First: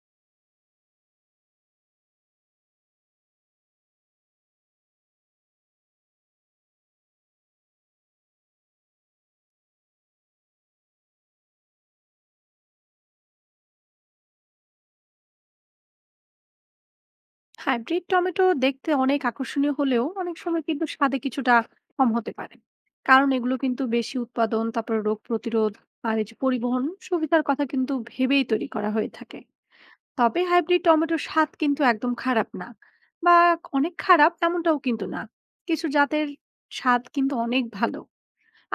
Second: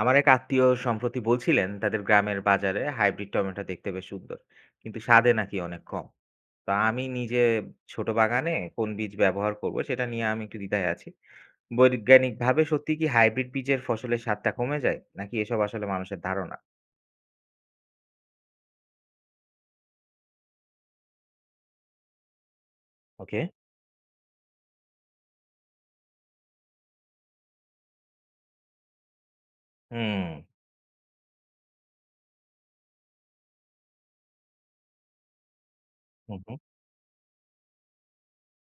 আমার এক আত্মীয় সম্প্রতি বলছিলেন তাদের গ্রামের বাজারে হাইব্রিড টমেটো দেখতে বেশ সুন্দর, কিন্তু স্বাদে নাকি অনেক কম। তা আমি নিজে ছোট বাগানে কোন বীজ ব্যবহার করব সেটা নিয়ে আমি একটু দ্বিধায় আছি। বৈজ্ঞানিক ভাবে সত্যি কি হাইব্রিড বীজের ফসলের স্বাদটা কমে যায়, নাকি এসব আসলে মানুষের ধারণা? হাইব্রিড টমেটো দেখতে অনেক আকর্ষণীয় হলেও অনেক সময় কিন্তু স্বাদে কিছুটা কম হতে পারে। কারণ ওকে। এগুলো কিন্তু বেশি উৎপাদন, তারপর রোগ প্রতিরোধ আর এই যে পরিবহন সুবিধার কথা কিন্তু ভেবেই তৈরি করা হয়ে থাকে। হুম তবে হাইব্রিড টমেটোর স্বাদ কিন্তু একদম খারাপ না বা অনেক খারাপ এমনটাও কিন্তু না। কিছু জাতের হুম হুম, স্বাদ কিন্তু অনেক ভালো।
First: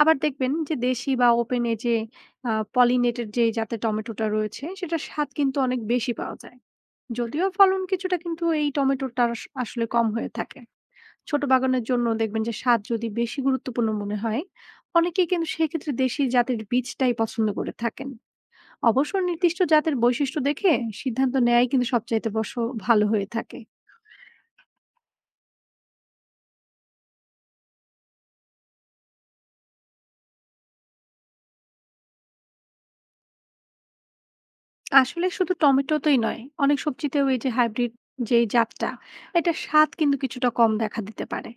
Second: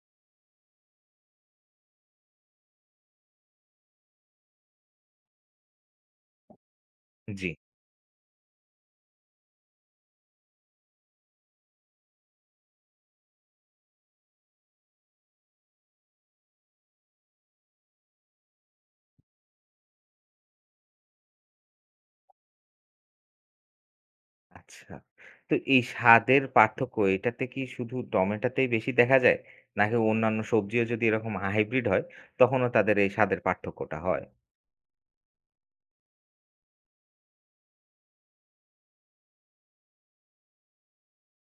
আবার দেখবেন যে দেশি বা ওপেনে যে পলিনেটেড যে জাতের টমেটোটা রয়েছে, সেটার স্বাদ কিন্তু অনেক বেশি পাওয়া যায়। জি। যদিও ফলন কিছুটা কিন্তু এই টমেটোর তার আসলে কম হয়ে থাকে। ছোট বাগানের জন্য দেখবেন যে স্বাদ যদি বেশি গুরুত্বপূর্ণ মনে হয়, অনেকেই কিন্তু সেক্ষেত্রে দেশি জাতের বীজটাই পছন্দ করে থাকেন। অবশ্য নির্দিষ্ট জাতের বৈশিষ্ট্য দেখে সিদ্ধান্ত নেয়াই কিন্তু সবচাইতে বড় ভালো হয়ে থাকে। আচ্ছা, তো এই স্বাদের পার্থক্য এটাতে কি শুধু টমেটোতেই বেশি দেখা যায়, নাকি অন্যান্য সবজিও যদি এরকম হাইব্রিড হয়, তখনও তাদের এই স্বাদের পার্থক্যটা হয়? আসলে শুধু টমেটোতেই নয়, অনেক সবজিতেও এই যে হাইব্রিড যে জাতটা, এটা স্বাদ কিন্তু কিছুটা কম দেখা দিতে পারে।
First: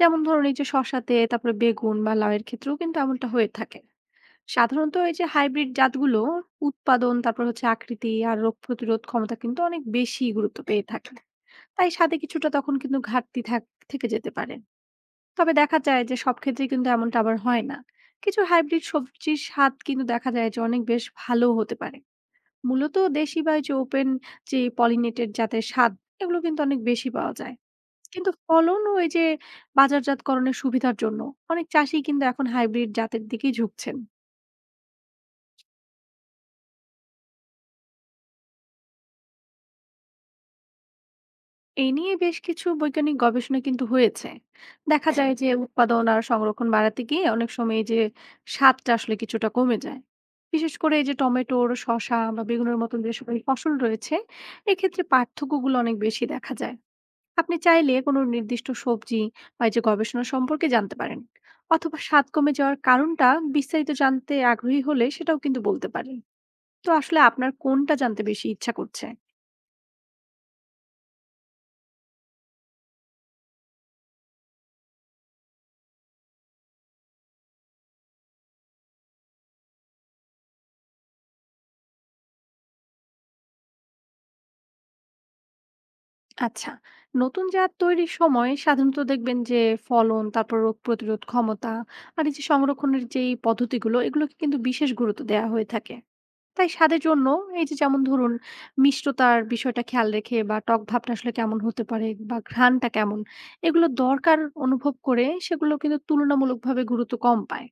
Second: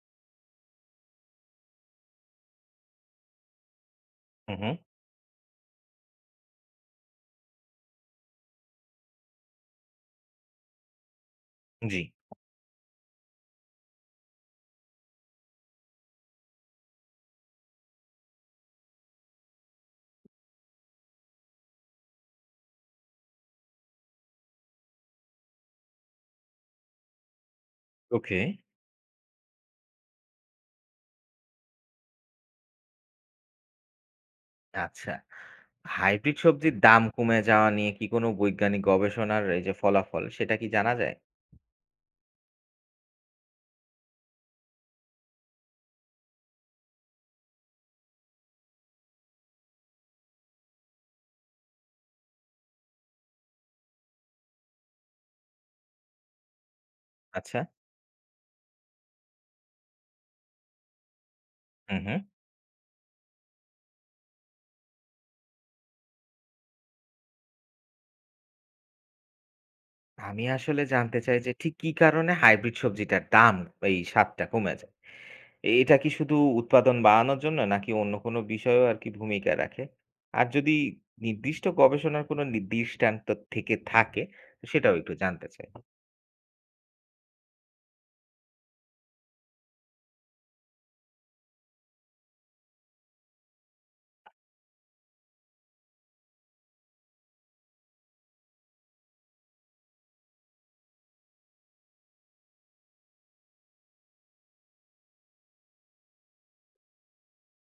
যেমন ধরুন এই যে শশাতে, তারপরে বেগুন বা লাউয়ের ক্ষেত্রেও কিন্তু এমনটা হয়ে থাকে। সাধারণত এই যে হাইব্রিড জাতগুলো উৎপাদন, তারপর হচ্ছে আকৃতি আর রোগ প্রতিরোধ ক্ষমতা কিন্তু অনেক বেশি গুরুত্ব পেয়ে থাকে। তাই জি, স্বাদে কিছুটা তখন কিন্তু ঘাটতি থেকে যেতে পারে। তবে দেখা যায় যে সব ক্ষেত্রে কিন্তু এমনটা আবার হয় না। কিছু হাইব্রিড সবজির স্বাদ কিন্তু দেখা যায় যে অনেক বেশ ভালো হতে পারে। মূলত দেশি বা এই যে ওপেন যে পলিনেটেড জাতের স্বাদ এগুলো কিন্তু অনেক বেশি পাওয়া যায়। কিন্তু ওকে। ফলন ও এই যে বাজারজাতকরণের সুবিধার জন্য অনেক চাষি কিন্তু এখন হাইব্রিড জাতের দিকেই ঝুঁকছেন। আচ্ছা। হাইব্রিড সবজির দাম কমে যাওয়া নিয়ে কি কোনো বৈজ্ঞানিক গবেষণার এই যে ফলাফল, সেটা কি জানা যায়? এই নিয়ে বেশ কিছু বৈজ্ঞানিক গবেষণা কিন্তু হয়েছে। দেখা হ্যাঁ যায় যে উৎপাদন আর সংরক্ষণ বাড়াতে গিয়ে অনেক সময় এই যে স্বাদটা আসলে কিছুটা কমে যায়। বিশেষ করে এই যে টমেটোর, শসা বা বেগুনের মতন যে সকল ফসল রয়েছে, এক্ষেত্রে পার্থক্যগুলো অনেক বেশি দেখা যায়। আপনি আচ্ছা। চাইলে কোনো নির্দিষ্ট সবজি বা এই যে গবেষণা সম্পর্কে জানতে পারেন, অথবা হুম, হুম। স্বাদ কমে যাওয়ার কারণটা বিস্তারিত জানতে আগ্রহী হলে সেটাও কিন্তু বলতে পারেন। তো আসলে আপনার কোনটা জানতে বেশি ইচ্ছা করছে? আমি আসলে জানতে চাই যে ঠিক কি কারণে হাইব্রিড সবজিটার দাম, এই স্বাদটা কমে যায়? এটা কি শুধু উৎপাদন বাড়ানোর জন্য, নাকি অন্য কোনো বিষয়েও আরকি ভূমিকা রাখে? আর যদি নির্দিষ্ট গবেষণার কোনো দৃষ্টান্ত থেকে থাকে, তো সেটাও একটু জানতে চাই। আচ্ছা, নতুন জাত তৈরির সময় সাধারণত দেখবেন যে ফলন, তারপর রোগ প্রতিরোধ ক্ষমতা আর এই যে সংরক্ষণের যেই পদ্ধতিগুলো এগুলোকে কিন্তু বিশেষ গুরুত্ব দেওয়া হয়ে থাকে। তাই স্বাদের জন্য এই যে যেমন ধরুন মিষ্টতার বিষয়টা খেয়াল রেখে বা টক ভাবটা আসলে কেমন হতে পারে বা ঘ্রাণটা কেমন, এগুলো দরকার অনুভব করে সেগুলো কিন্তু তুলনামূলকভাবে গুরুত্ব কম পায়।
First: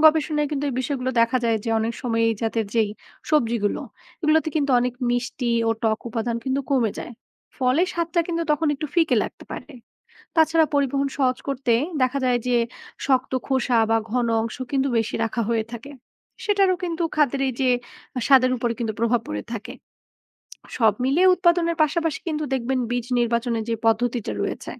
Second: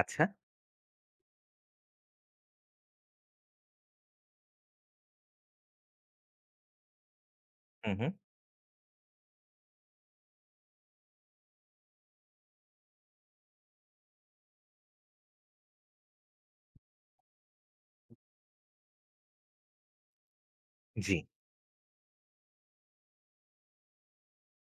আচ্ছা। গবেষণায় কিন্তু এই বিষয়গুলো দেখা যায় যে অনেক সময় এই জাতের যেই সবজিগুলো এগুলোতে কিন্তু অনেক মিষ্টি ও টক উপাদান কিন্তু কমে যায়। ফলে হুম, হুম। স্বাদটা কিন্তু তখন একটু ফিকে লাগতে পারে। তাছাড়া পরিবহন সহজ করতে দেখা যায় যে শক্ত খোসা বা ঘন অংশ কিন্তু বেশি রাখা হয়ে থাকে। সেটারও কিন্তু খাদ্যের এই যে স্বাদের উপরে কিন্তু প্রভাব পড়ে থাকে। সব জি। মিলিয়ে উৎপাদনের পাশাপাশি কিন্তু দেখবেন বীজ নির্বাচনের যে পদ্ধতিটা রয়েছে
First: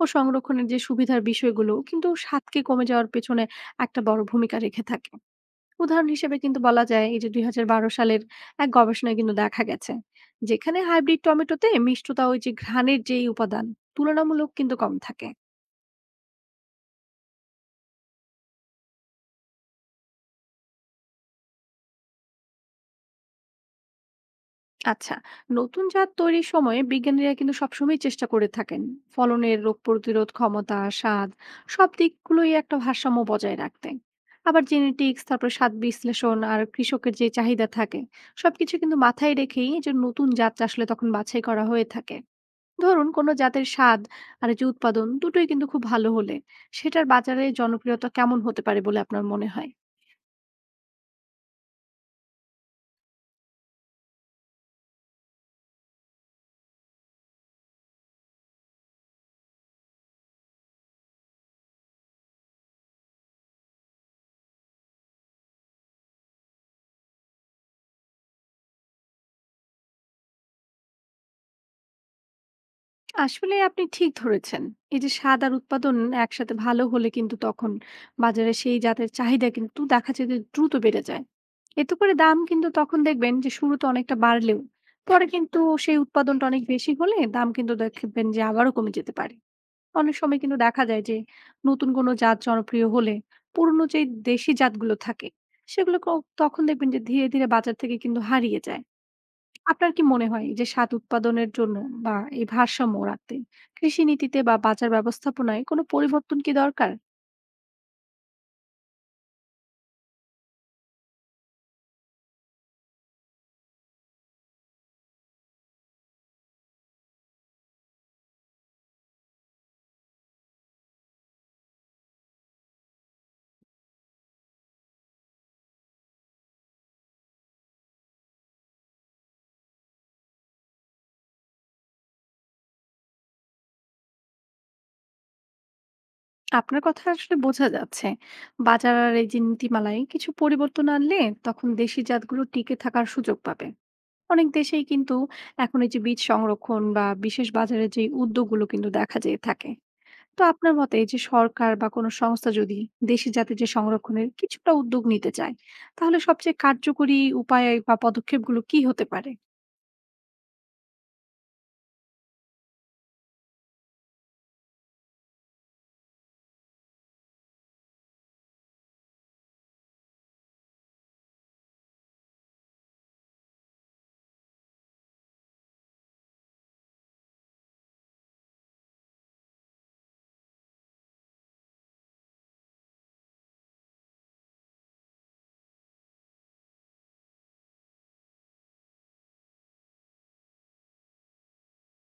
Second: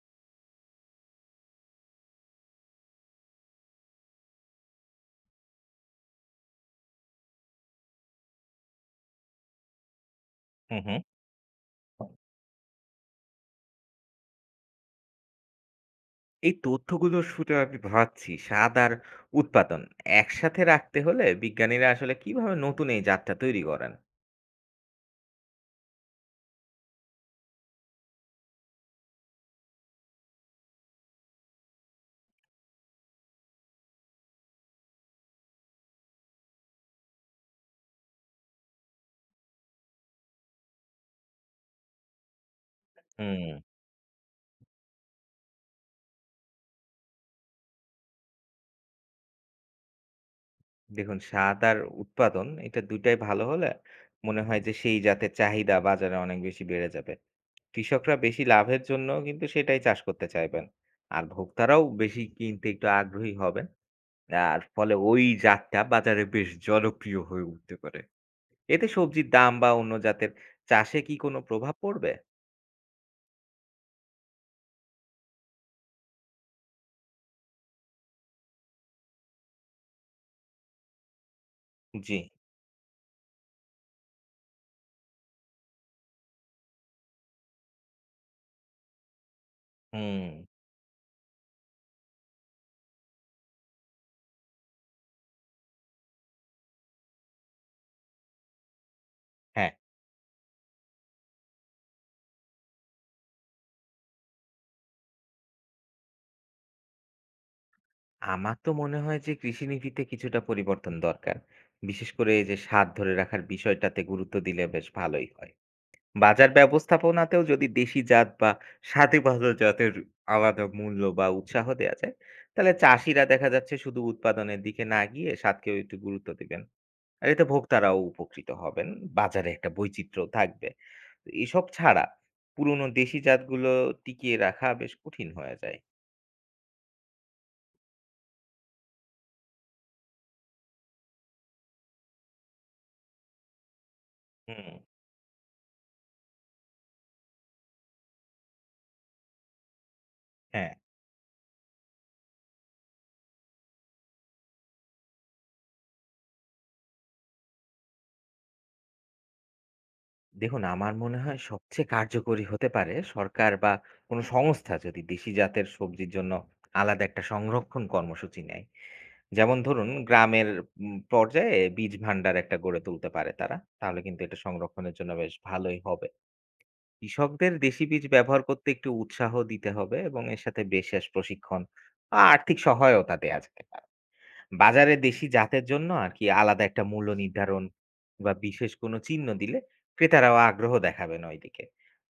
ও সংরক্ষণের যে সুবিধার বিষয়গুলো কিন্তু স্বাদকে কমে যাওয়ার পেছনে একটা বড় ভূমিকা রেখে থাকে। উদাহরণ হিসেবে কিন্তু বলা যায় এই যে ২০১২ সালের এক গবেষণায় কিন্তু দেখা গেছে, হুম, যেখানে হুম। হাইব্রিড টমেটোতে মিষ্টতা, ওই যে ঘ্রাণের যেই উপাদান তুলনামূলক কিন্তু কম থাকে। এই তথ্যগুলোর শুনে আমি ভাবছি স্বাদ আর উৎপাদন একসাথে রাখতে হলে বিজ্ঞানীরা আসলে কিভাবে নতুন এই জাতটা তৈরি করেন। আচ্ছা, নতুন জাত তৈরির সময়ে বিজ্ঞানীরা কিন্তু সবসময় চেষ্টা করে থাকেন ফলনের, রোগ প্রতিরোধ ক্ষমতা, স্বাদ, সব দিকগুলোই একটা ভারসাম্য বজায় রাখতে। আবার জেনেটিক্স, তারপরে স্বাদ বিশ্লেষণ আর কৃষকের যে চাহিদা থাকে সবকিছু কিন্তু মাথায় রেখেই এই যে নতুন জাত আসলে তখন বাছাই করা হয়ে থাকে। ধরুন কোনো হুম। জাতের স্বাদ আর এই যে উৎপাদন দুটোই কিন্তু খুব ভালো হলে সেটার বাজারে জনপ্রিয়তা কেমন হতে পারে বলে আপনার মনে হয়? দেখুন, স্বাদ আর উৎপাদন এটা দুটাই ভালো হলে মনে হয় যে সেই জাতের চাহিদা বাজারে অনেক বেশি বেড়ে যাবে। কৃষকরা বেশি লাভের জন্য কিন্তু সেটাই চাষ করতে চাইবেন, আর ভোক্তারাও বেশি কিনতে একটু আগ্রহী হবেন। আর ফলে ওই জাতটা বাজারে বেশ জনপ্রিয় হয়ে উঠতে পারে। এতে সবজির দাম বা অন্য জাতের চাষে কি কোনো প্রভাব পড়বে? আসলে আপনি ঠিক ধরেছেন। এই যে স্বাদ আর উৎপাদন একসাথে ভালো হলে কিন্তু তখন বাজারে সেই জাতের চাহিদা কিন্তু দেখা যায় যে দ্রুত বেড়ে যায়। এতে করে জি। দাম কিন্তু তখন দেখবেন যে শুরুতে অনেকটা বাড়লেও পরে কিন্তু সেই উৎপাদনটা অনেক বেশি হলে দাম কিন্তু দেখবেন যে আবারও কমে যেতে পারে। অনেক হুম, সময় কিন্তু দেখা যায় যে নতুন কোনো জাত জনপ্রিয় হলে পুরনো যে দেশি জাতগুলো থাকে সেগুলো তখন দেখবেন যে ধীরে ধীরে বাজার থেকে কিন্তু হারিয়ে যায়। হ্যাঁ। আপনার কি মনে হয় যে স্বাদ উৎপাদনের জন্য বা এই ভারসাম্য রাখতে কৃষি নীতিতে বা বাজার ব্যবস্থাপনায় কোনো পরিবর্তন কি দরকার? আমার তো মনে হয় যে কৃষিনীতিতে কিছুটা পরিবর্তন দরকার। বিশেষ করে এই যে স্বাদ ধরে রাখার বিষয়টাতে গুরুত্ব দিলে বেশ ভালোই হয়। বাজার ব্যবস্থাপনাতেও যদি দেশি জাত বা স্বাদে ভালো জাতের আলাদা মূল্য বা উৎসাহ দেয়া যায়, তাহলে চাষিরা দেখা যাচ্ছে শুধু উৎপাদনের দিকে না গিয়ে স্বাদকেও একটু গুরুত্ব দিবেন। আর এতে ভোক্তারাও উপকৃত হবেন। বাজারে একটা বৈচিত্র্য থাকবে। তো এসব ছাড়া পুরনো দেশি জাতগুলো টিকিয়ে রাখা বেশ কঠিন হয়ে যায়। আপনার কথা আসলে বোঝা যাচ্ছে, বাজার আর এই যে নীতিমালায় কিছু পরিবর্তন আনলে তখন দেশি জাতগুলো টিকে থাকার সুযোগ পাবে। অনেক হুম, দেশেই কিন্তু এখন এই যে বীজ সংরক্ষণ বা বিশেষ বাজারে যে উদ্যোগগুলো কিন্তু দেখা যেয়ে থাকে। তো হ্যাঁ। আপনার মতে এই যে সরকার বা কোনো সংস্থা যদি দেশি জাতির যে সংরক্ষণের কিছুটা উদ্যোগ নিতে চায়, তাহলে সবচেয়ে কার্যকরী উপায় বা পদক্ষেপগুলো কি হতে পারে? দেখুন, আমার মনে হয় সবচেয়ে কার্যকরী হতে পারে সরকার বা কোনো সংস্থা যদি দেশি জাতের সবজির জন্য আলাদা একটা সংরক্ষণ কর্মসূচি নেয়। যেমন ধরুন গ্রামের পর্যায়ে বীজ ভান্ডার একটা গড়ে তুলতে পারে তারা। তাহলে কিন্তু এটা সংরক্ষণের জন্য বেশ ভালোই হবে। কৃষকদের দেশি বীজ ব্যবহার করতে একটু উৎসাহ দিতে হবে, এবং এর সাথে বিশেষ প্রশিক্ষণ আর আর্থিক সহায়তা দেয়া যেতে পারে। বাজারে দেশি জাতের জন্য আর কি আলাদা একটা মূল্য নির্ধারণ বা বিশেষ কোনো চিহ্ন দিলে ক্রেতারাও আগ্রহ দেখাবেন ওইদিকে।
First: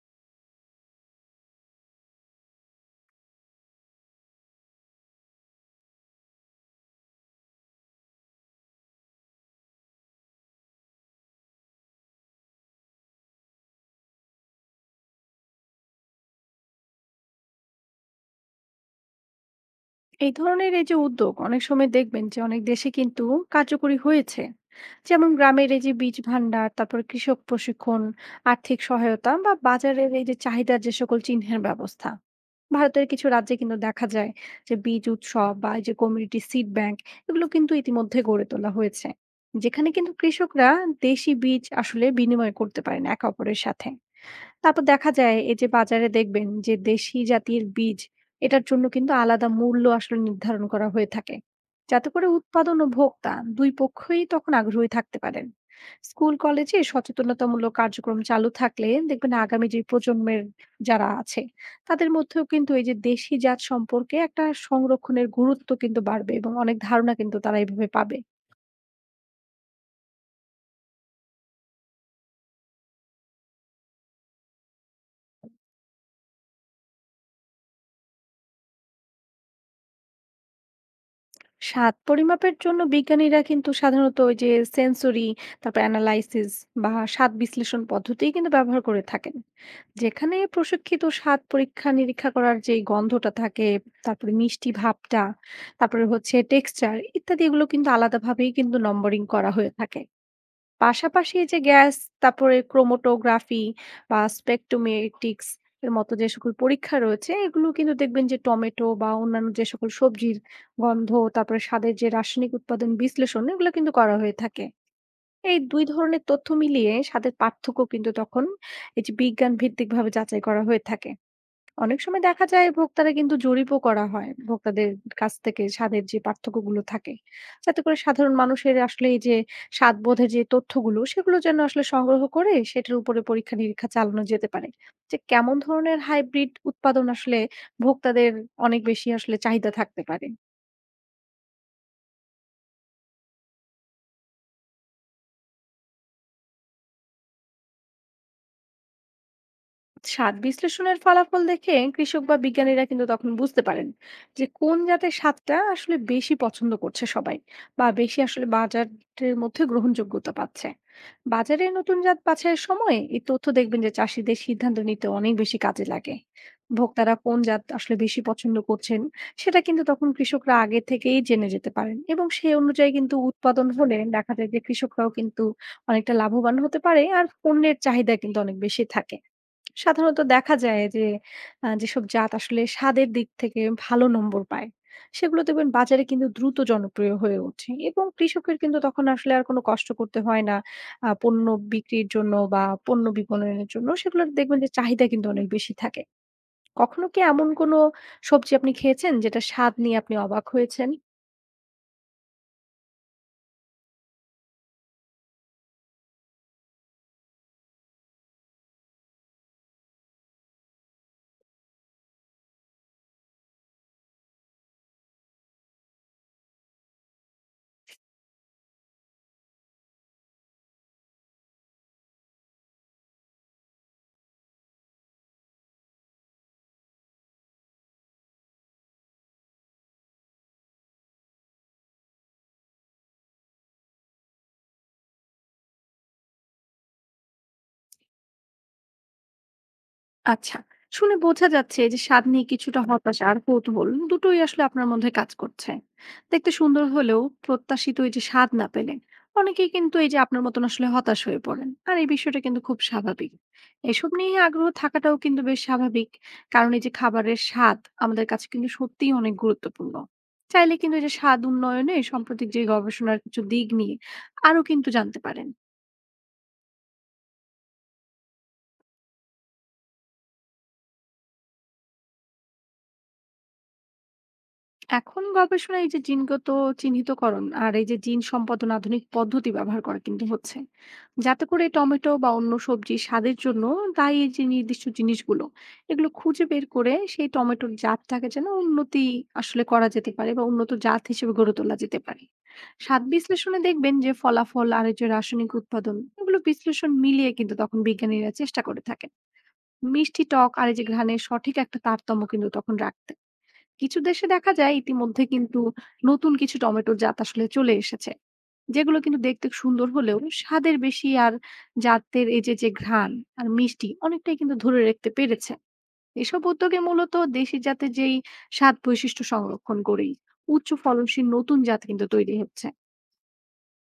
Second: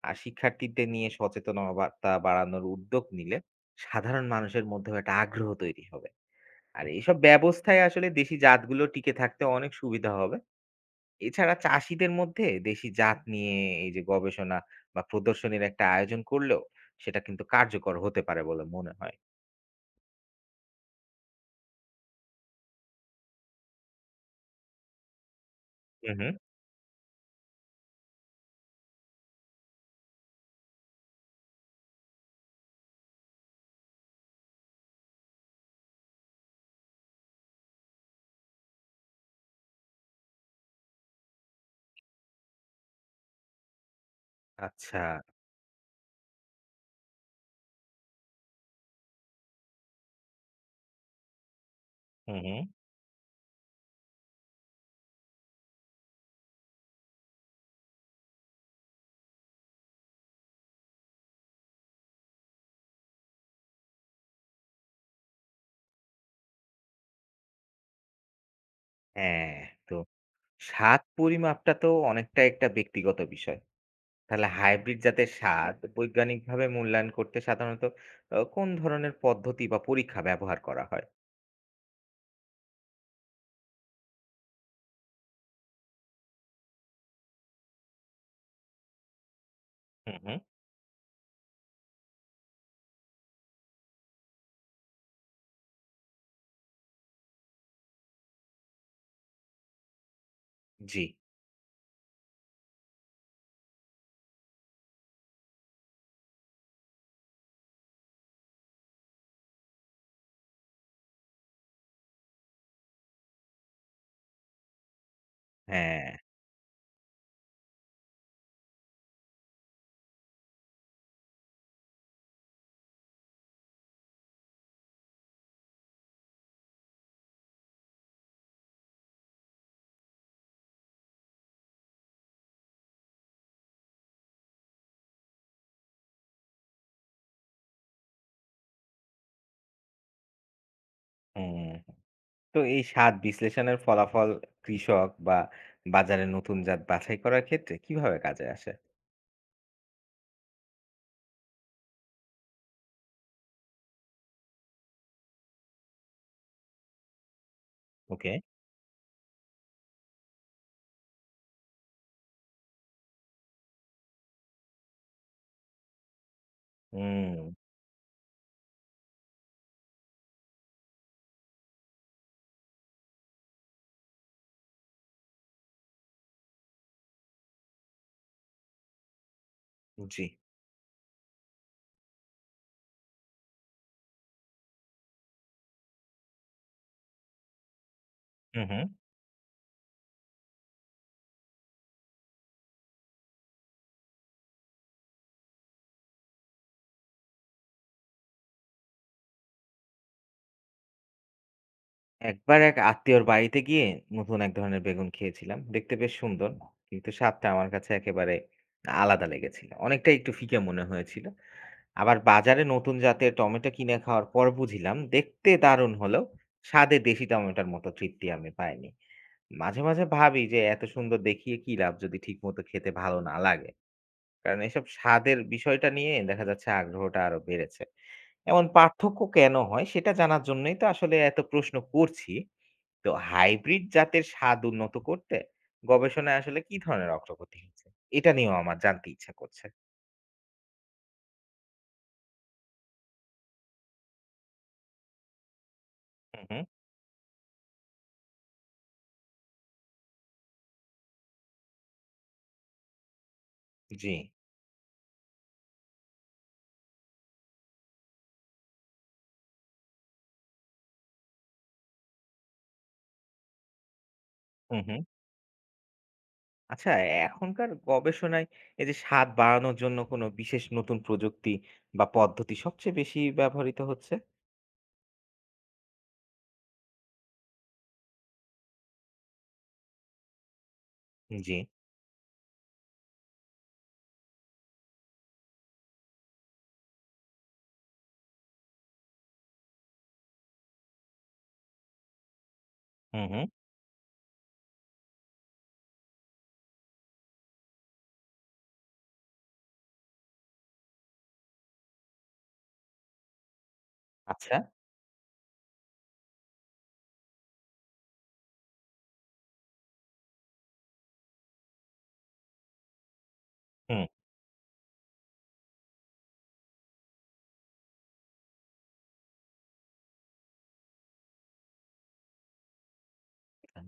আর শিক্ষার্থীদের নিয়ে সচেতনতা বাড়ানোর উদ্যোগ নিলে সাধারণ মানুষের মধ্যেও একটা আগ্রহ তৈরি হবে। আর এইসব ব্যবস্থায় আসলে দেশি জাতগুলো টিকে থাকতে অনেক সুবিধা হবে। এছাড়া চাষিদের মধ্যে দেশি জাত নিয়ে এই যে গবেষণা বা প্রদর্শনীর একটা আয়োজন করলেও সেটা কিন্তু কার্যকর হতে পারে বলে মনে হয়। এই ধরনের এই যে উদ্যোগ অনেক সময় দেখবেন যে অনেক দেশে কিন্তু কার্যকরী হয়েছে। যেমন গ্রামের এই যে হুম বীজ হুম। ভান্ডার, তারপর কৃষক প্রশিক্ষণ, আর্থিক সহায়তা বা বাজারের এই যে চাহিদার যে সকল চিহ্নের ব্যবস্থা। ভারতের কিছু রাজ্যে কিন্তু দেখা যায় যে বীজ উৎসব বা এই যে কমিউনিটি সিড ব্যাংক, এগুলো কিন্তু ইতিমধ্যে গড়ে তোলা হয়েছে, যেখানে কিন্তু কৃষকরা দেশি বীজ আসলে বিনিময় করতে পারেন একে অপরের সাথে। তারপর আচ্ছা। দেখা যায় এই যে বাজারে দেখবেন যে দেশি জাতির বীজ, এটার জন্য কিন্তু আলাদা মূল্য আসলে নির্ধারণ করা হয়ে থাকে, যাতে করে হুম হুম। উৎপাদন ও ভোক্তা দুই পক্ষই তখন আগ্রহী থাকতে পারেন। স্কুল কলেজে সচেতনতামূলক কার্যক্রম চালু থাকলে দেখবেন আগামী যে প্রজন্মের যারা আছে তাদের মধ্যেও কিন্তু এই যে দেশি জাত সম্পর্কে একটা সংরক্ষণের গুরুত্ব কিন্তু বাড়বে এবং অনেক ধারণা কিন্তু তারা এইভাবে পাবে। হ্যাঁ। তো স্বাদ পরিমাপটা তো অনেকটা একটা ব্যক্তিগত বিষয়। তাহলে হাইব্রিড জাতের স্বাদ বৈজ্ঞানিকভাবে মূল্যায়ন করতে সাধারণত কোন ধরনের পদ্ধতি বা পরীক্ষা ব্যবহার করা হয়? স্বাদ পরিমাপের জন্য বিজ্ঞানীরা কিন্তু সাধারণত ওই যে সেন্সরি, তারপর অ্যানালাইসিস বা স্বাদ বিশ্লেষণ পদ্ধতি কিন্তু ব্যবহার করে থাকেন, হুম, হুম। যেখানে প্রশিক্ষিত স্বাদ পরীক্ষা নিরীক্ষা করার যে গন্ধটা থাকে, তারপরে মিষ্টি ভাবটা, তারপরে হচ্ছে টেক্সচার ইত্যাদি, এগুলো কিন্তু আলাদাভাবেই কিন্তু নম্বরিং করা হয়ে থাকে। জি, পাশাপাশি এই যে গ্যাস, তারপরে ক্রোমোটোগ্রাফি বা স্পেকট্রোমেটিক্স এর মতো যে সকল পরীক্ষা রয়েছে, এগুলো কিন্তু দেখবেন যে টমেটো বা অন্যান্য যে সকল সবজির গন্ধ, তারপরে স্বাদের যে রাসায়নিক উৎপাদন বিশ্লেষণ, এগুলো কিন্তু করা হয়ে থাকে। এই ২ হ্যাঁ, ধরনের তথ্য মিলিয়ে স্বাদের পার্থক্য কিন্তু তখন এই যে বিজ্ঞান ভিত্তিকভাবে যাচাই করা হয়ে থাকে। অনেক সময় দেখা যায় ভোক্তারা কিন্তু জরিপও করা হয় ভোক্তাদের কাছ থেকে স্বাদের যে পার্থক্যগুলো থাকে, যাতে করে সাধারণ মানুষের আসলে এই যে স্বাদ বোধের যে তথ্যগুলো সেগুলো যেন আসলে সংগ্রহ করে সেটার উপরে পরীক্ষা নিরীক্ষা চালানো যেতে পারে, যে কেমন ধরনের হাইব্রিড উৎপাদন আসলে ভোক্তাদের অনেক বেশি আসলে চাহিদা থাকতে পারে। হুম। তো এই স্বাদ বিশ্লেষণের ফলাফল কৃষক বা বাজারে নতুন জাত বাছাই করার ক্ষেত্রে কিভাবে কাজে আসে? স্বাদ বিশ্লেষণের ফলাফল দেখে কৃষক বা বিজ্ঞানীরা কিন্তু তখন বুঝতে পারেন যে কোন জাতের স্বাদটা আসলে বেশি পছন্দ করছে সবাই বা বেশি ওকে। আসলে বাজারের মধ্যে গ্রহণযোগ্যতা পাচ্ছে। বাজারে নতুন জাত বাছাইয়ের সময় এই তথ্য দেখবেন যে চাষিদের সিদ্ধান্ত নিতে অনেক বেশি কাজে লাগে। ভোক্তারা কোন হুম, জাত আসলে বেশি পছন্দ করছেন, সেটা কিন্তু তখন কৃষকরা আগে থেকেই জেনে যেতে পারেন এবং সেই অনুযায়ী কিন্তু উৎপাদন হলে দেখা যায় যে কৃষকরাও কিন্তু অনেকটা লাভবান হতে পারে আর পণ্যের চাহিদা কিন্তু অনেক বেশি থাকে। সাধারণত জি। দেখা যায় যে যেসব জাত আসলে স্বাদের দিক থেকে ভালো নম্বর পায়, সেগুলো দেখবেন বাজারে কিন্তু দ্রুত জনপ্রিয় হয়ে ওঠে এবং কৃষকের হুম, কিন্তু হুম। তখন আসলে আর কোনো কষ্ট করতে হয় না। পণ্য বিক্রির জন্য বা পণ্য বিপণনের জন্য সেগুলোর দেখবেন যে চাহিদা কিন্তু অনেক বেশি থাকে। কখনো কি এমন কোনো সবজি আপনি খেয়েছেন যেটার স্বাদ নিয়ে আপনি অবাক হয়েছেন? একবার এক আত্মীয়র বাড়িতে গিয়ে নতুন এক ধরনের বেগুন খেয়েছিলাম, দেখতে বেশ সুন্দর, কিন্তু স্বাদটা আমার কাছে একেবারে আলাদা লেগেছিল, অনেকটা একটু ফিকে মনে হয়েছিল। আবার বাজারে নতুন জাতের টমেটো কিনে খাওয়ার পর বুঝলাম দেখতে দারুণ হলেও স্বাদে দেশি টমেটোর মতো তৃপ্তি আমি পাইনি। মাঝে মাঝে ভাবি যে এত সুন্দর দেখিয়ে কি লাভ, যদি ঠিক মতো খেতে ভালো না লাগে। কারণ এসব স্বাদের বিষয়টা নিয়ে দেখা যাচ্ছে আগ্রহটা আরো বেড়েছে। এমন পার্থক্য কেন হয় সেটা জানার জন্যই তো আসলে এত প্রশ্ন করছি। তো হাইব্রিড জাতের স্বাদ উন্নত করতে গবেষণায় আসলে কি ধরনের অগ্রগতি হচ্ছে? এটা নিয়েও আমার জানতে ইচ্ছা করছে। আচ্ছা। শুনে বোঝা যাচ্ছে যে স্বাদ নিয়ে কিছুটা হতাশা আর কৌতূহল দুটোই আসলে আপনার মধ্যে কাজ করছে। হুম, দেখতে হুম। সুন্দর হলেও প্রত্যাশিত এই যে স্বাদ না পেলে অনেকেই কিন্তু এই যে আপনার মতন আসলে হতাশ হয়ে পড়েন। আর এই বিষয়টা কিন্তু খুব স্বাভাবিক। এসব জি। নিয়ে আগ্রহ থাকাটাও কিন্তু বেশ স্বাভাবিক। কারণ এই যে খাবারের স্বাদ আমাদের কাছে কিন্তু সত্যিই অনেক গুরুত্বপূর্ণ। চাইলে কিন্তু এই যে স্বাদ উন্নয়নে সাম্প্রতিক যে গবেষণার কিছু দিক নিয়ে আরো হুম, কিন্তু হুম। জানতে পারেন। আচ্ছা, এখনকার গবেষণায় এই যে স্বাদ বাড়ানোর জন্য কোনো বিশেষ নতুন প্রযুক্তি বা পদ্ধতি সবচেয়ে বেশি ব্যবহৃত হচ্ছে? এখন গবেষণা এই যে জিনগত চিহ্নিতকরণ আর এই যে জিন সম্পাদন আধুনিক পদ্ধতি ব্যবহার করা কিন্তু হচ্ছে, যাতে জি। করে টমেটো বা অন্য সবজি স্বাদের জন্য দায়ী যে নির্দিষ্ট জিনিসগুলো এগুলো খুঁজে বের করে সেই টমেটোর জাতটাকে যেন উন্নতি আসলে করা যেতে পারে বা উন্নত জাত হিসেবে গড়ে তোলা যেতে পারে। স্বাদ হুম, হুম। বিশ্লেষণে দেখবেন যে ফলাফল আর এই যে রাসায়নিক উৎপাদন, এগুলো বিশ্লেষণ মিলিয়ে কিন্তু তখন বিজ্ঞানীরা চেষ্টা করে থাকেন মিষ্টি, টক আর এই যে ঘ্রাণের সঠিক একটা তারতম্য কিন্তু তখন রাখতে। কিছু দেশে দেখা আচ্ছা। যায় ইতিমধ্যে কিন্তু নতুন কিছু টমেটোর জাত আসলে চলে এসেছে, যেগুলো কিন্তু দেখতে সুন্দর হলেও স্বাদের বেশি আর জাতের এই যে যে ঘ্রাণ আর মিষ্টি হুম। অনেকটাই কিন্তু ধরে রাখতে পেরেছে। এসব উদ্যোগে মূলত দেশি জাতের যেই স্বাদ বৈশিষ্ট্য সংরক্ষণ করেই উচ্চ ফলনশীল নতুন জাত কিন্তু তৈরি হচ্ছে।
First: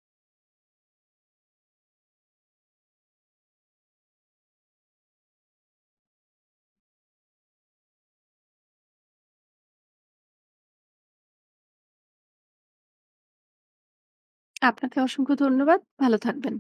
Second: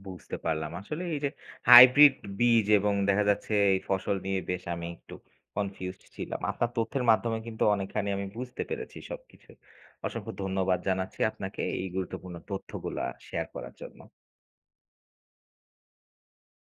বুঝতে পারলাম। আসলে এই যে হাইব্রিড বীজ এবং দেখা যাচ্ছে এই ফসল নিয়ে বেশ আমি একটু কনফিউজড ছিলাম। আপনার তথ্যের মাধ্যমে কিন্তু অনেকখানি আমি বুঝতে পেরেছি সবকিছু। অসংখ্য ধন্যবাদ জানাচ্ছি আপনাকে এই গুরুত্বপূর্ণ তথ্যগুলা শেয়ার করার জন্য। আপনাকে অসংখ্য ধন্যবাদ। ভালো থাকবেন।